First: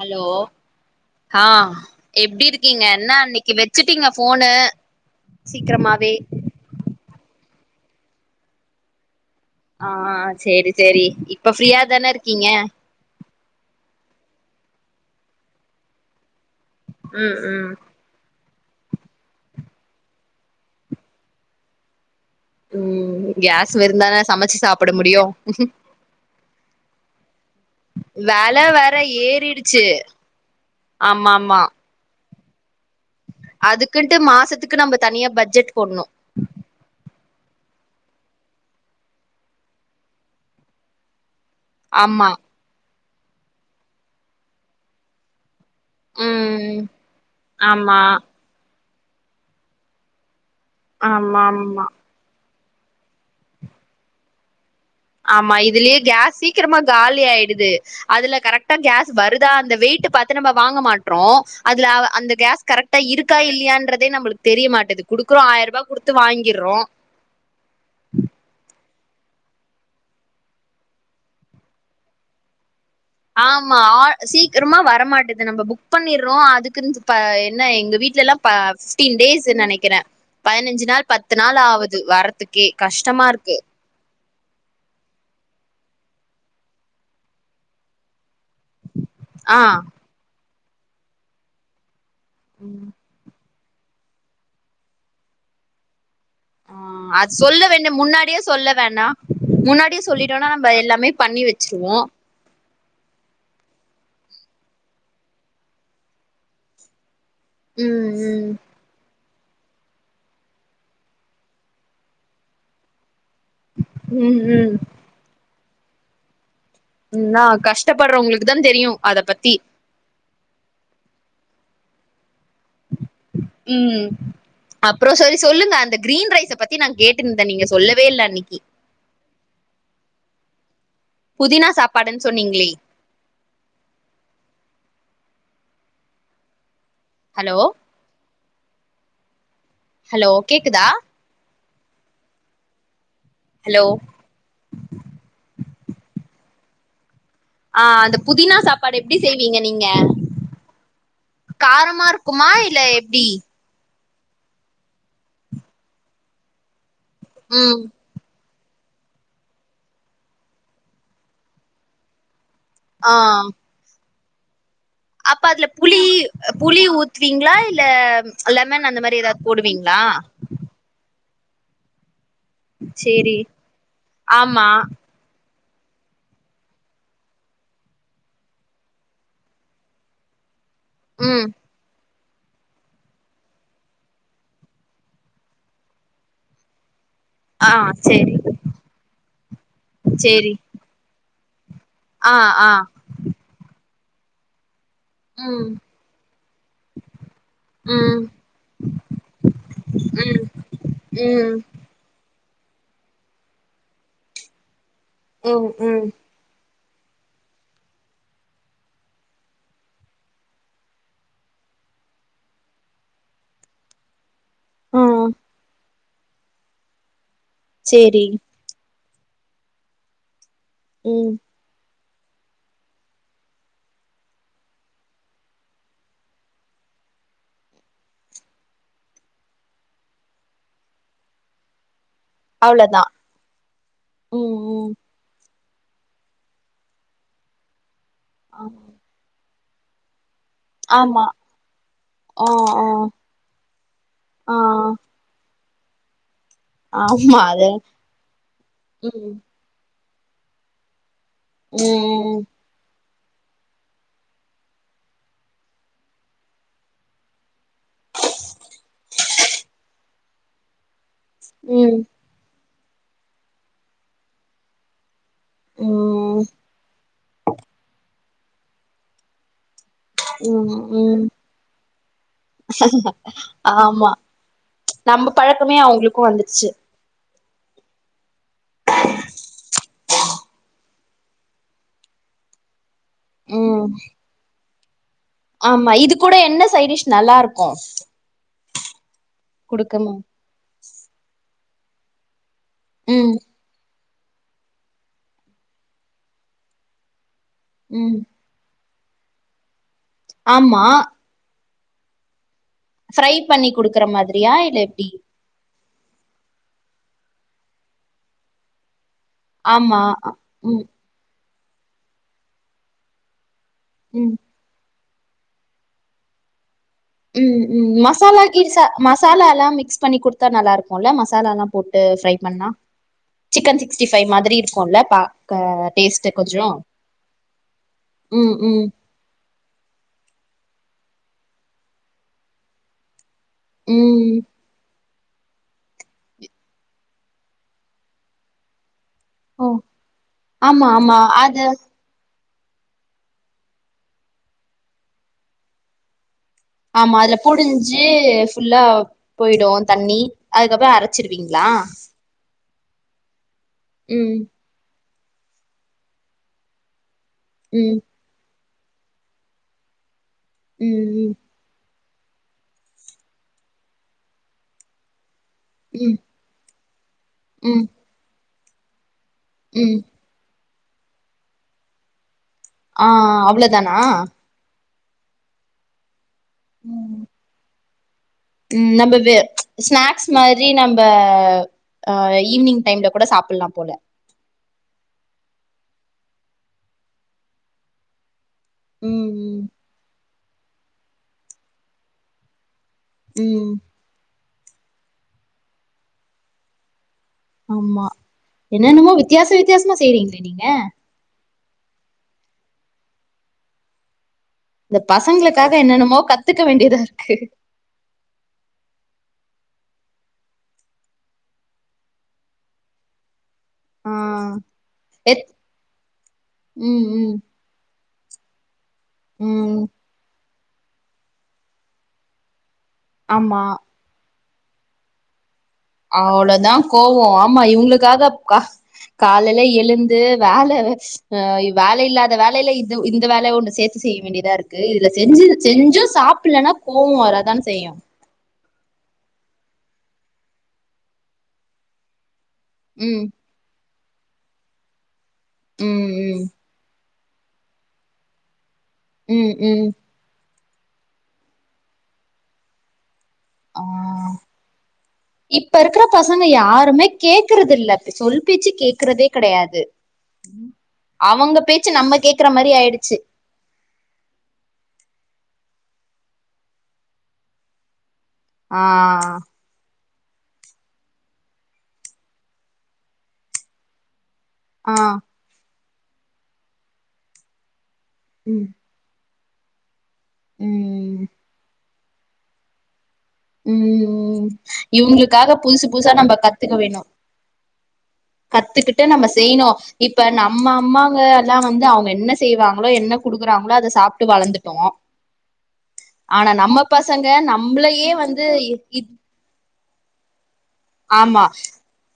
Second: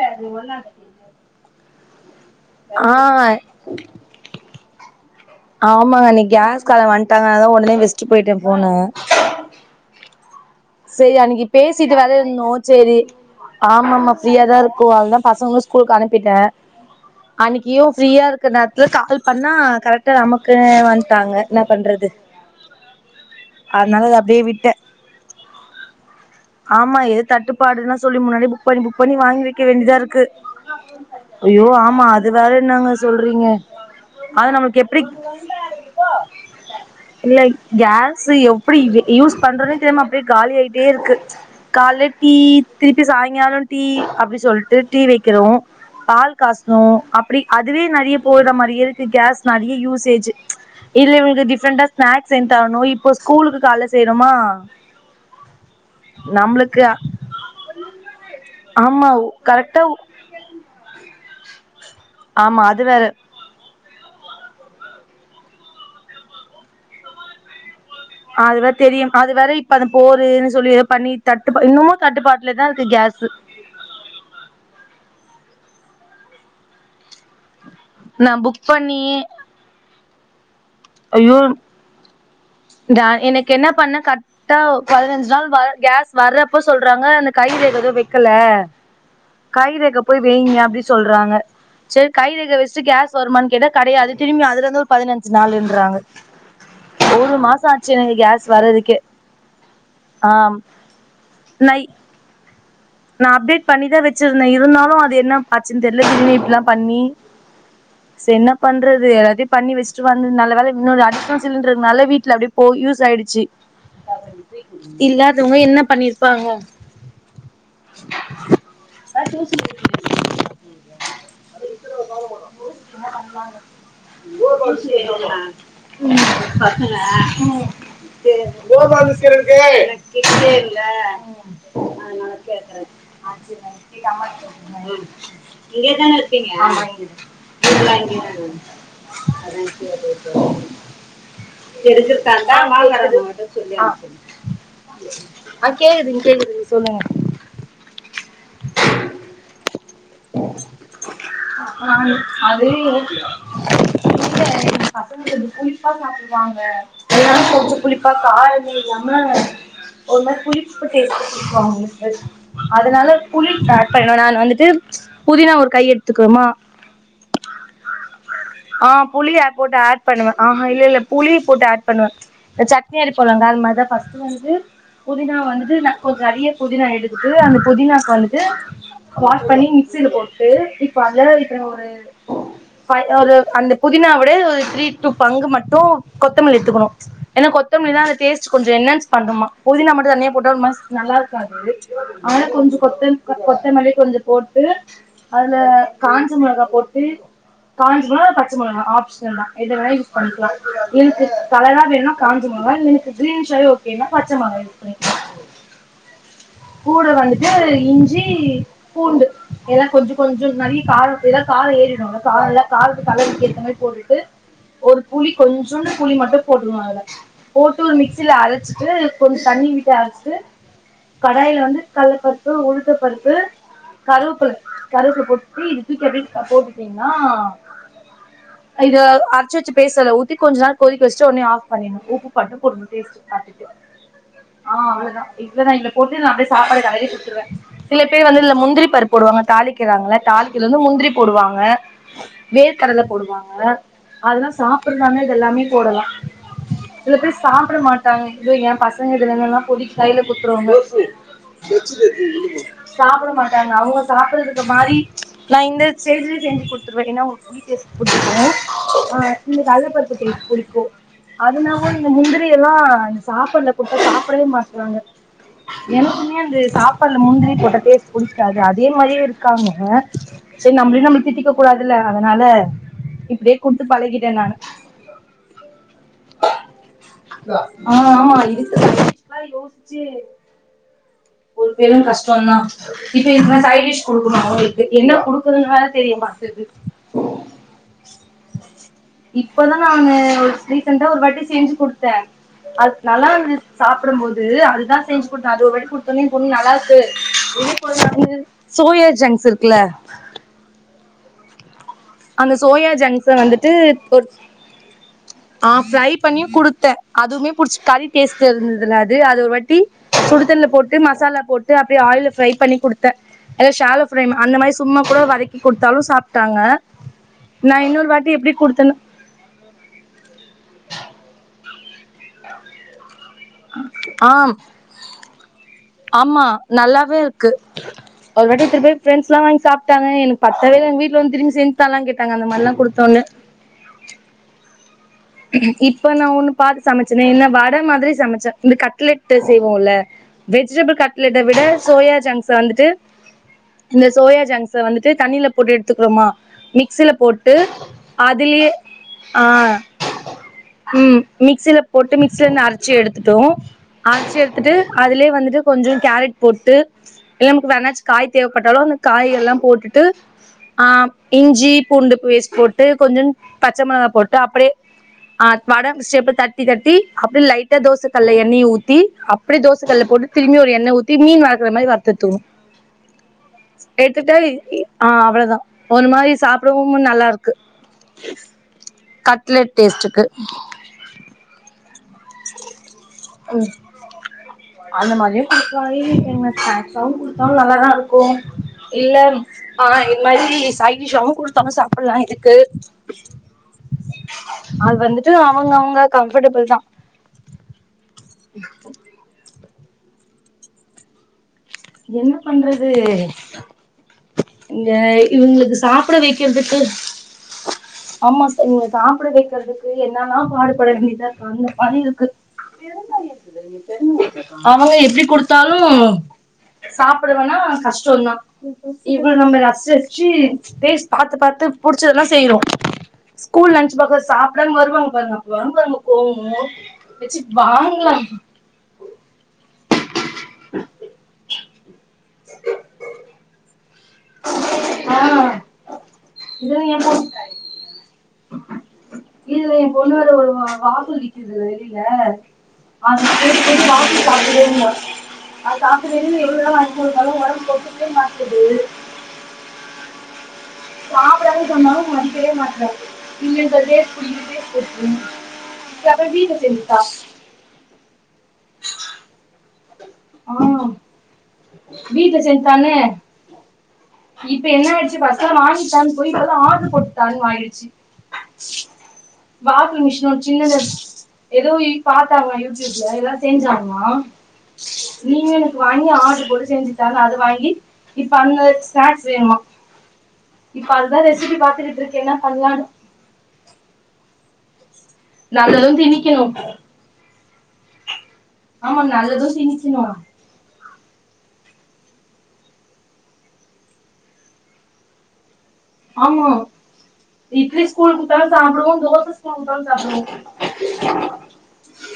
Hello ஆ எப்பிடி இருக்கீங்க ஆ என்னா அன்னைக்கி வெச்சுட்டீங்க போனு சீக்கிரமாவே ந அததா ஒடனே வெச்சட்டு போயிட்டே போன ஆ சேரி சேரி செரி அன்னைக்கி இப்ப ஃப்ரீயா பேசிட்டு தான வர இருந்தோ இருக்கீங்க செரி ஆமாம்மா ஃஸியா தா இருக்கோ அதா பசங்களு ஸ்கூலுக்கு அனுப்பிட்டே ம் ம் அன்னைக்கியு ஃப்ரீயா க்கு நேரத்துல கால் பண்ணா கரெக்டா நமக்கு வந்துட்டாங்க என்ன பண்றது ம் கேஸ் அதனால அத இருந்தான அப்டியே சமைச்சு விட்டே சாப்புட முடியு அ ஆமா இது தட்டுப்பாடுன்னு சொல்லி முன்னாடி வெல புக் பண்ணி வேற புக் பண்ணி வாங்கி வெக்க ஏறிடுச்சு வேண்டியதாருக்கு ஐயோ ஆமா அத் து வேற நாங்கஸ் அதுக்குன்ட்டு மாசத்துக்கு நம்ம தனியா பட்ஜெட் போன்னு கேஸு எப்பிடி எப் யூஸ் பண்றது தெரி மாட்து காலியாயிட்டே இருக்கு கால்ல ஆமா டீ திரிப் ட்டு சாய்ங்காலம் டீ அப்டி சொல்ட்டு டீ வெக்குறோ பால் காசுன்னு ம் அப்பிடி அதுவே ஆமா நெறைய போத மாரியே ட்டு கேஸ் நறைய யூசேஜி இதுல ஆமா இவுங்களுக்கு ஆமா டிஃப்ரெண்டா ஸ்நாக்ஸ் செஞ் தரணு இப்போ ஸ்கூலுக்கு கால்ல செய்றமா ஆமா இப் இதுலே கேஸ் சீக்கிரமா காலி ஆயிடுது அதுல கரெக்டா ஆமா கேஸ் வருதா அந்த கரெக்டா வெயிட்டு பாத்து நம்ம வாங்க மாட்றோ அதுல அவ அந்த ஆமா கேஸ் அது கரெக்டா வேற இருக்கா இல்லையான்றதே நம்முளுக்கு தெரிய மாட்டுது குடுக்கு ஆயரூபா குடுத்து வாங்கிற்றோ அது வே தெரியு அது வேற இப்ப அந்த போருன்னு சொல்லி ஏதோ பண்ணி தட்டுப் இன்னுமு தட்டுப்பாட்டுலதா இரு ஆமா ஆ சீக்கிரமா வரமாட்டுது இத நம்ம புக் பண்ணிடுறோ அதுக்குன்னு இப்ப என்ன எங்க நா வீட்லெல்லா புக் பண்ணி ஃபிப்டீன் டேஸுன்னு நெனைக்கிறே பதினஞ்சு அஞ்சு நாள் பத்து ஐயோ நாள் ஆவுது வர்றத்துக்கே கஷ்டமாருக்கு கர்ட்ட பதினஞ்சு நாள் வர் கேஸ் வர்றப்போ சொல்றாங்க அந்த கைரேக எதோ வெக்கல ஆ கைரேக போய் வெய்ங்க இப்டி சொல்றாங்க செரி கைரேக வெச்சுட்டு ம். கேஸ் வருமான் எது கெடையாது திரும்பி அதுலருந்து ஒரு பதினஞ்சு நாலு றாங்க ஆ அது சொல்ல வேண்டிய முன்னாடியே கேஸ் சொல்ல வர்றதுக்கே வேணா முன்னாடியே ஆ சொல்லிட்டோம்னா நம்ம எல்லாமே பண்ணி நை வச்சிருவோ நா அப்டேட் பண்ணிதா வச்சிருந்தே இருந்தாலு அது என்ன ஆச்சுன்னு தெரியில திரும்ப இப்டில்லா பண்ணி ம் ச என்ன ம் பண்றது எல்லாதயு பண்ணி வச்சிட்டு வந்துன் நல்ல வேள இன்னொரு அடிசனல் சிலண்டர்னால வீட்ல அப்டி போய் யூஸ் ஆயிடு சீ ம் ம் இல்லாதவ் அவ என்ன பண்ணிருப்பாங்க உண்னாக் கஷ்டப்படுறவங்களுக்கு தா தெரியு அத பத்தி பண்ணிருப்பாங்க [unintelligible] ம் அப்றோ ம் சரி சொல்லுங்க அந்த கிரீன் ரைஸ பசங்க பத்தி நா கேட்டுருந்தே நீங்க அம் சொல்லவே இல்ல அன்னைக்கு [unintelligible] கேக்குதேல் புதினா சாப்பாடுன் சொன்னீங் கேக்குறே [unintelligible] அம்மா கிட்ட இங்கேதான இருக்கீங்க ஆமாங் ஹலோ [unintelligible] ஹரி ஹலோ கேக்குதா தெரிஞ்சிருக்கா தா ஹலோ [unintelligible] ஆ கேக்குதுங் கேக்குது சொல்லுங்க ஆ அந்த புதினா சாப்பாடு எப்டி செய்வீங்க நீங்க காரமா இருக்குமா அது இல்ல எனக்கு எப்டி இல்ல எங்க கசந்தது புளிப்பா சாப்டுவாங்க ஏம் கொஞ்ச ம் புளிப்பா கா இல்லாம ஒரு மாரி புளிப்பு டேஸ்ட் புடிக்கு அவங்களுக்கு அதனால ஆ புளி தா பண்ண நான் வந்துட்டு அப்ப புதினா அதுல ஒரு கை புளி எடுத்துக்குறோமா புளி ஊத்துவீங்களா இல்ல லெமன் ஆ அந்த மாரி புளி ஏதாவது ஆட் போட்டு போடுவீங்களா ஆட் பண்ணுவே ஆஹா இல்ல இல்ல புளி போட்டு ஆட் பண்ணுவே இந்த சட்னி அரி சேரி போலாங்க அ மாரிதா பஸ்ட்டு வந்து ஆமா புதினா வந்து நா நெறைய புதினா எடுத்து அந்த புதினாக்கு வந்துட்டு வாஷ் பண்ணி மிக்சில போட்டு இப்ப அல்ல ம் இப்ப ஒரு ஒரு அந்த புதினா விட ஒரு த்ரீ டூ பங்கு மட்டு கொத்தமல்லி எத்துக்கணு ஏன்ன ஆ கொத்தமல்லி தா சேரி டேஸ்ட் கொஞ்ச என்ஹன்ஸ் பண்ணுமா புதினா மட்டு தனியா போட்ட சேரி ஒரு மாதிரி நல்லா காது ஆ கொஞ்ச கொத்த கொத்த மல்லி கொஞ்ச போட்டு அதுல ம் காஞ்ச மிளகா போட்டு காஞ்ச ம் மளகா பச்ச மளகா ஆப்ஷன்னல் தா எத வென்னா யூஸ் ம் பண்ணிக்கலா இருக்கு ம் கலரா வேணுனா காஞ்ச எனக்கு கிரீன் ஷ ஓகேனா பச்ச மிளகா யூஸ் பண்ணிக்கலா ம் ம் கூட வந்துட்டு இஞ்சி பூண்டு எல்லா கொஞ்சோ கொஞ்சோ நிறைய கார ஏதா காரம் ஏறிடுல கார எல்லா காரத்து அளவுக்கு எத்த மாதிரி போட்டுட்டு ஒரு ம் புலி கொஞ்சோனு புலி மட்டு போட்டுவு அதல போட்டு ஒரு சேரி மிக்சியில அரைச்சிட்டு கொஞ்ச தண்ணிவிட்டு ஆரச்சு ம் கடாயில வந்து கலா பருப்பு உளுந்த பருப்பு கருப்புல கருப்புல போட்டு இத தூக்கி அப்படி போட்டுட்டீங்கன்னா இது அரைச்சு வச்சு பேஸ அதுல ஊத்தி கொஞ்ச நேர கொதிக்க வச்சுட்டு உடனே ஆப் பண்ணிடனு உப் பண்ணு போடணும் அவ்ளோதா டேஸ்ட் பாத்துட்டு ம் ஆ ம் அவளதா [unintelligible] போட்டு நா அப்படியே சாப்பாடு களரி கொடுத்துருவ சில பேர் வந்து இல முந்திரி பருப் போடுவாங்க தாளிக்கிறாங்களா தாலி இதுல வந்து முந்திரி ஆமா போடுவாங்க ஆ ஆ வேர்க்கடல போடுவாங்க அதெல்லா ஆ சாப்பிடறந்தானே இது எல்லாமே போடலா சில ஆமா பேர் அது சாப்பிட மாட்டாங்க இதோ ஏ பசங்க ம் இதுகலல்லா பொடிக்கி கைல குத்துருவாங்கோ [unintelligible] வெச்சினு இருக்க ம் இன்னுமா சாப்புட மாட்டாங்க அவுங்க சாப்புட்றதுக்கு மாரி நா இந்த சேஞ்சி செஞ்சி குடுத்துருவே ஏன்னா ஈட்டியெஸ் புடிச்சுட்டே அ இந்த [unintelligible] [unintelligible] புளிப்போ அது நாவுன் ம் இந்த முந்திரி இதெல்லா சாப்பட்ல கொடுத்த சாப்பிடவே மாட்டுறாங்க எனக்குமே ம் அந்த சாப்பாடுல முந்திரி போட்ட டேஸ்ட்டு புடிக்காது அதே மாரியே இருக்காங்க அ சரி ம் நம்மளே நம்மள ம் திட்டிக்க கூடாதுல்ல அதனால இப்படியே குடுத்து ஆமா பழகிட்ட நானு நம்ம பழக்கமே அவங்களுக்கு வந்துருச்சு ஆமா ஆமா [unintelligible] யோசிச்சு ஒரு பேரும் கஷ்ட தா இப்போ [unintelligible] ம் சைடிஷ் கொடுக்கணு [unintelligible] என்ன கொடுகிறதுனாலு ஆமா இது தெரியு கூட என்ன மாட்டுது சைடிஷ் நல்லா இருக்கு இப்பதா நாங்க குடுக்கமா ரீசன்டா ஒரு வாட்டி செஞ்சி குடுத்த அது நல்லா ம் இருந்ச் சாப் சாப்டும்போது அது தா செஞ்சு கொடுத்த அது ஒரு வடி குடுத் பொன்னி பொன்னி நல்லா இருக்கு ம் சோயா ஜங்க்ஸ் இருக்குல ஆமா அந்த சோயா ஜங்ஸ்ஸ ஃப்ரை பண்ணி வந்துட்டு குடுக்குற ஒரு மாதிரியா இல்ல எப்டி ஆ ஃப்ரை பண்ணியு கொடுத்த அதுவுமே புடிச் கறி டேஸ்ட் இருந்ததுல அது அதுஒருவட்டி ஆமா சுடுதண்ணில ம் போட்டு மசாலா போட்டு விட்டு அப்டியே ஆயில்ல ஃப்ரை பண்ணி கொடுத்த அத ஷால ஃப்ரை ம் அந்த மாரி சும்மா கூட வதக்கி கொடுத்தாலு சாப்ட்டாங்க ம் நா ம் இன்னொரு வாட்டி மசாலா எப்டி கீச குடுத்தேன்னா மசாலா எல்லா மிக்ஸ் பண்ணி கொடுத்தா நல்லா இருக்குல்ல மசாலா எல்லாம் போட்டு ட்டு ஃப்ரை பண்ணா சிக்கன் சிக்ஸ்டி ஃவைவ் ஆ மாதிரி இருக்குல்ல பாக்க டேஸ்ட்டு ஆமா கொஞ்சோ நல்லாவே இருக்கு ஒரு ம் வாட்டி ம் திருப்பி ஃப்ரெண்ட்ஸ்லா வாங்கி சாப்ட்டாங்க எனக்கு பத்துவே இல்ல எங் வீட்ல வந்து திரும்பி செஞ்சு தாலான்னு கேட்டாங்க அந்த மாரிலா குடுத்தோன்ன ம் இப்ப நா ஒண்ணு பாத்து சமச்சனே என்ன வட மாரி சமச்ச இந்த கட்லெட் ட்ட ஓ செய்வோம்ல ஆமா வெஜிடபிள் ஆமா கட்லெட்ட விட அது சோயா ஜங்க்ஸ் வந்துட்டு இந்த சோயா ஜங்ஸ் வந்துட்டு தண்ணில போட்டு எடுத்துக்கிறோமா மிக்சில ஆமா அதுல போட்டு புடிஞ்சு அதுலயே ஃபுல்லா ஆ போயிடு தண்ணி அதுக்கப்புறம் அரச்சிடுவீங்களா ச்சு எடுத்துட்டோ ஆட்சி எடுத்துட்டு அதுலே வந்துட்டு கொஞ்ச கேரட் போட்டு இல்ல நமக்கு ம் வெண்ணாச் காய் தேவ் பட்டாலு அந்த காய் எல்லா போட்டுட்டு ஆ ம் இஞ்சி பூண்டு பேஸ்ட் போட்டு கொஞ்சோன் பச்ச மெளகா போட்டு அப்டே ஆ வடம் ம் ம் ஷேப் ல தட்டி தட் டி அப்டே லைட்டா ம் தோச கல்ல ண்ணி ஊத்தி அப் அப்டே தோச ம் கல்ல போட்டு [unintelligible] ஒரு எண்ண ஊத்தி மீன் வர்க்கற மாரி வர்த்து எத்துக்குணு ஆ அவ்ள தானா ஆ அவ்ள தா ஒரு மாரி சாப்டவு நல்லாருக்கு ம் நம்ப வே கட்லெட் டேஸ்ட்டுக்கு ஸ்நாக்ஸ் மாரி நம்ப ஆ ஈவினிங் டைம்ல கூட சாப்புல்லா போல அந்த மாரியு குடுக்லா ஈவ்னிங் டைம்ல ஸ்நாக்ஸ்சாவு குடுத்தாலு நல்லாதாருக்கு இல்ல ம் ம் ஆ இது மாரி டீ சைடிஷாவு குடுத்தாலு சாப்புல்லா இதுக்கு ம் அது வந்துட்டு அவங்க அவங்க கம்ஃபட்டபுள் தா ஆமா என்னனுமோ வித்தியாச வித் த்தியாசமா செய்றீங்ளே நீங்க என்ன பண்றது இங்க இந்த பசங்களுக்காக இவங்குளுக்கு சாப்ட என்னென்னமோ கத்துக்க வைக்றத்துக்கு வேண்டியதா இருக்கு ஆம்மா ச இவங்க சாப்ட வைக்கறதுக் து என்னல்லா பாடுபட வேண்டிதாருக்கு அந்த மாரிருக்கு ஆ [inaudible] அவங்க எப்டி எத் குடுத்தாலு ம் ம் சாப்டுவானா கஷ்டோந்தா இவ்ளு நம்ப ம் [unintelligible] டேஸ் பாத்து பாத்து புடிச்சதுல்லா செய்றோ ஆமா ஸ்கூல் லன்ச் பாக சாப் டமா வருவாங்க பாருங்க வரும் பாருங்க கோவோ அவ்ளோதா கோவோ வச்சு ஆமா வாங்கலா இவங்ளுக்காக கா காலைல எழுந் து வேல வே ஆ இல்லாத வேலையில இத்து இந்த வேலைய ஒன்னு சேர்த்து த்து செய்ய வேண்டியதா இருக்கு இதுல ஆ செஞ்சு செஞ்சும் சாப்பல்லன்னா இதுல எ கோவம் பொண்ணு வராதான செய்யும் இதுல எ பொண்ணு வேர ஒரு வாச விக்குது வெளில ஆ ம் செரி செரி வா பாத்துட்டே இருந்த அது சாப்ர்ரே‌ ம் ம் எவ்ளோ வென ஒரு களுவு உடம்புக் ஒத்துகவே மாட்டுது உம் உம் சாப்படாத சொன்னாலும் மதிக்கவே மாட்றா இல்ல இந்த ஆ டேஸ்ட் புடிக்கல டேஸ்ட் புடிக்கலன்னு இப்ப இருக்கிற அப்றோ பசங்க வீட்ல செஞ்சுட்டா யாருமே கேக்குறது இல்லப் சொல் பேச்சே கேக்குறதே கிடையாது து ஆ அவங்க பேச்சு நம்ம வீட்ல கேக்குற மாரி செஞ்சுட்டான்னு ஆயிடுச்சு தா வாங்கித்தான்னு போய் இப்பல்லா ஆடர் போட்டுதான்னு மாறிடுச்சு ஆ பாப்பு மிஷி சின்னத ஏதோ இ பார்த்தாங்க யூடியூப்ல ஏதா செஞ்சாங்கலா ஆ நீங்க வாங்கி ஆடர் போட்டு செஞ்சுத்தான்னு அத வாங்கி இப்ப அங்க ம் ஸ்நாக்ஸ் செமா இப்ப அதுதா ம் ரெசிபி பாத்துட்டு இருக் என்னா பண்ணலானு உம் இவங்களுக்காக புதுசு நல்லதும் புதுசா நம்ம திணிக்கணும் கத்துக்க வேணு ஆமா கத்துக்கிட்டு நம்ம நல்லதும் செய்யணும் திணிக்கணு இப்ப நம்ம அம்மாங்க எல்லா வந்து அவங்க என்ன செய்வாங்களோ என்ன குடுக்குறாங்களோ அத சாப்ட்டு வளர்ந்துட்டோ ஆமா இட்லி நம்மளையே ஸ்கூல் வந்து கொடுதலு சாப்பிடுவோ தோச கொடுதலு சாப்பிடுவோ ஆமா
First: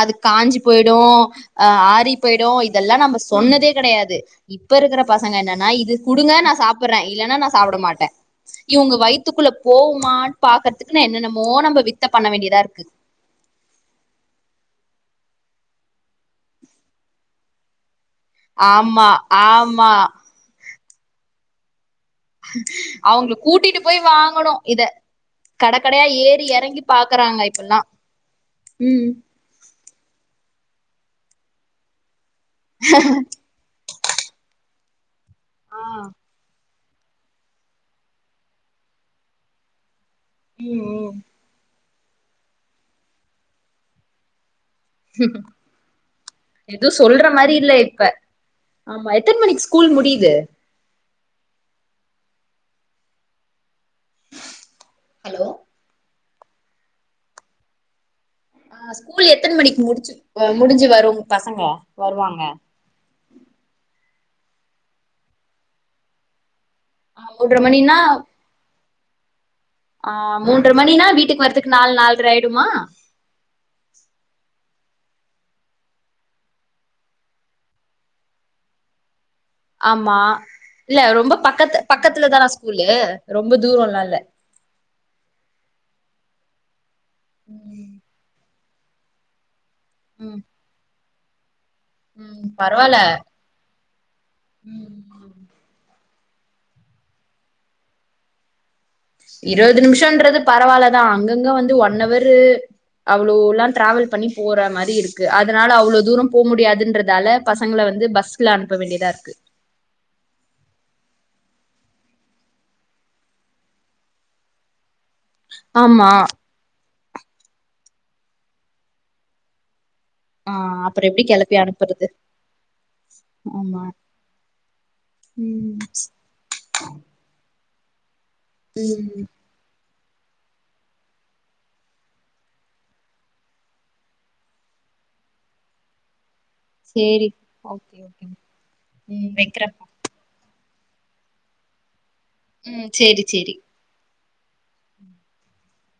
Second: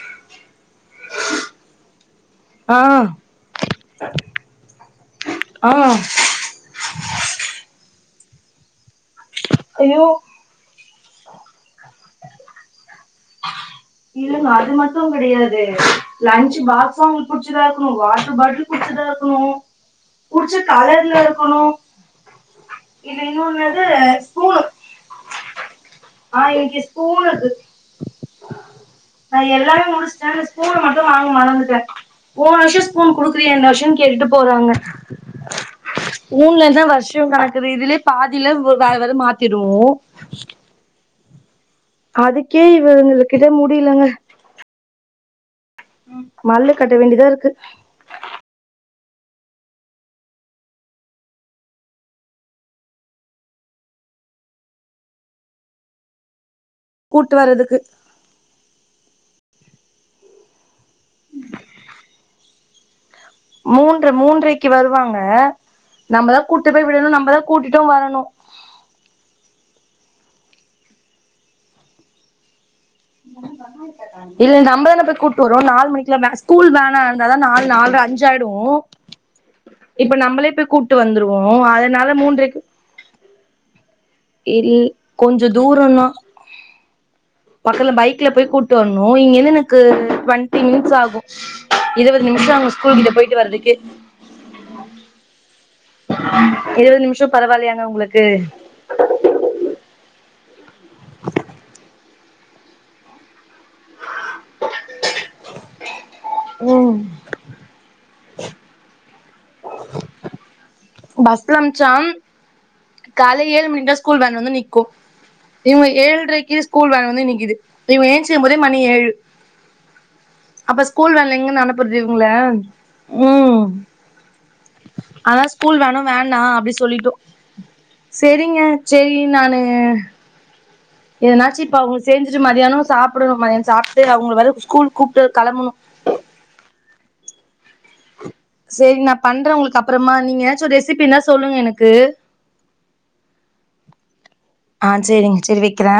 அது காஞ்சி போயிடும் அ ஆரி போயிடும் ஆ இதெல்லாம் நம்ம சொன்னதே கிடையாது இப்ப இருக்கிற பசங்க என்னன்னா ஆ இது குடுங்க நா சாப்பிடுறேன் இல்லன்னா நா சாப்பிட மாட்டே இவங்க வயத்த துக்குள்ள ஐயோ போகுமான்னு பார்க்கற இக்குன்னா என்னென்னமோ நம்ம வித்த பண்ண வேண்டியதா இருக்கு இல்லங்க அது மட்டும் கிடையாது லஞ்சு பாக்ஸ் அவங்களுக்கு பிடிச்சதா இருக்கனு வாட்டர் பாட்டில் புடிச்சதா ஆமா இருக்கணும் ஆமா புடிச்ச கலர் ல கணும் அவுங்களுக் கூட்டிட்டு போய் வாங்கனு ஸ்பூனு இத கடக் கடயா ஆ ஏறி இன்னைக்கு எறங்கி பாக்கறாங்க இப்பெல்லா அ எல்லாரு முடிச் ஏங்க ஸ்பூனு மட்டு வாங்க மறந்துட்டே போன வர்ஷோ ஸ்பூன் குடுக்குறியே இந்த வர்ஷோ கேட்டுட்டு போறாங்க ஆ ஊன்லந் த வர்ஷோ நடக்குது இதுலேயே பாதில ஒர் வ வர மாத்திடு ம் ம் அதுக்கே இவங்களு கிட்ட முடியலங்க ஹ மல்லு கட்ட வேண்டிதாருக்கு இல்ல இப்ப ஆமா எத்தன் மணிக் ஸ்கூல் முடியிது ஹலோ கூட்டு வரதுக்கு அ ஸ்கூல் எத்தன் மணிக் முடிச்சி வ முடிஞ்சு வ ரு பசங்க வருவாங்க மூன்று மூன்றைக்கு வருவாங்க நம்பதா கூட்டு போய் விடணு ஆ நம்பதா மூன்ற கூட்டிட்டு மணினா வரணு ஆ மூன்ற மணினா வீட்டுக் வர்துக்கு நால் நால்ர ஆயிடுமா இல்ல நம்பதான போய் கூட்டு வரோ நாலு மணிக்லா மே ஸ்கூல் வேனாருந்தாதா நால் நால்ர அஞ்சாயிடூ ஆமா இல்ல ரொம்ப வந்துருவோ பக்கத்து அதனால பக்கத்துல தானா மூன்றைக்கு ஸ்கூலு ரொம்ப தூரோ எல்லா இல்ல இல் கொஞ்சோ தூரோதா பகல்ல ம் பைக்கில போய் கூட் தோ நோயிங் என்னன்னு க்கு ம் டொவெண்ட்டி மினிட்ஸ் ஆகு இருவது ம் நிமிஷோ அங்க பரவால்ல ஸ்கூல் கிட்ட போயிட்டு வர்றதுக்கு ம் ம் இருவது நிமிஷோ பரவால்லையாங்க உங்களுக்கு இருவது நிமிஷன்றது பரவால்லதா அங்கங்க வந்து ஒன் அவரு அவ்ளோல்லா டிராவல் பண்ணி போற மாரி இருக்கு அதனால அவ்ளோ தூரோ போ ம் முடியாதுன்றதால பசங்கள வந்து பஸ்ல அனுப்ப வேண்டியதா இருக்கு பஸ்ல மிச்சம் கால ஏழு மணிக்லா ஸ்கூல் வேன் வந்து நிக்கு இவுங்க ஆமா ஏழ்ரைக்கு ஸ்கூல் வே வந்து நிக்கிது இவுங்க ஏஞ்ச்சிகுபோதே மணி ஏழு ஆ அப்ப அப்றோ ஸ்கூல் எப்டி வேன்ல கெளப்பி எங்கன் அனுப்றது அனுப்புறது இவுங்கள ம் ஆமா அதா ஸ்கூல் ம் வேனு வேண்ணா அப்டி சொல்லிட்டோ சரிங்க சரி ம் நானு எனாச்சு இப்ப அவங்க சேஞ்சுட்டு மதியான சாப்படணு மத்தியான சாப்ட்டு அவங்கல வேற ஸ்கூல் கூப்ட்டு கெளம்பணு சேரி ஓகே ஓகே சரி நா ம் பண்றே உங்களுக்கு வெக்கிறப்பா அப்பறமா நீங்க சு ரெசிபினா சொல்லுங்க எனக்கு ம் சரி சரி ஆ சரிங்க சரி வைக்கிறே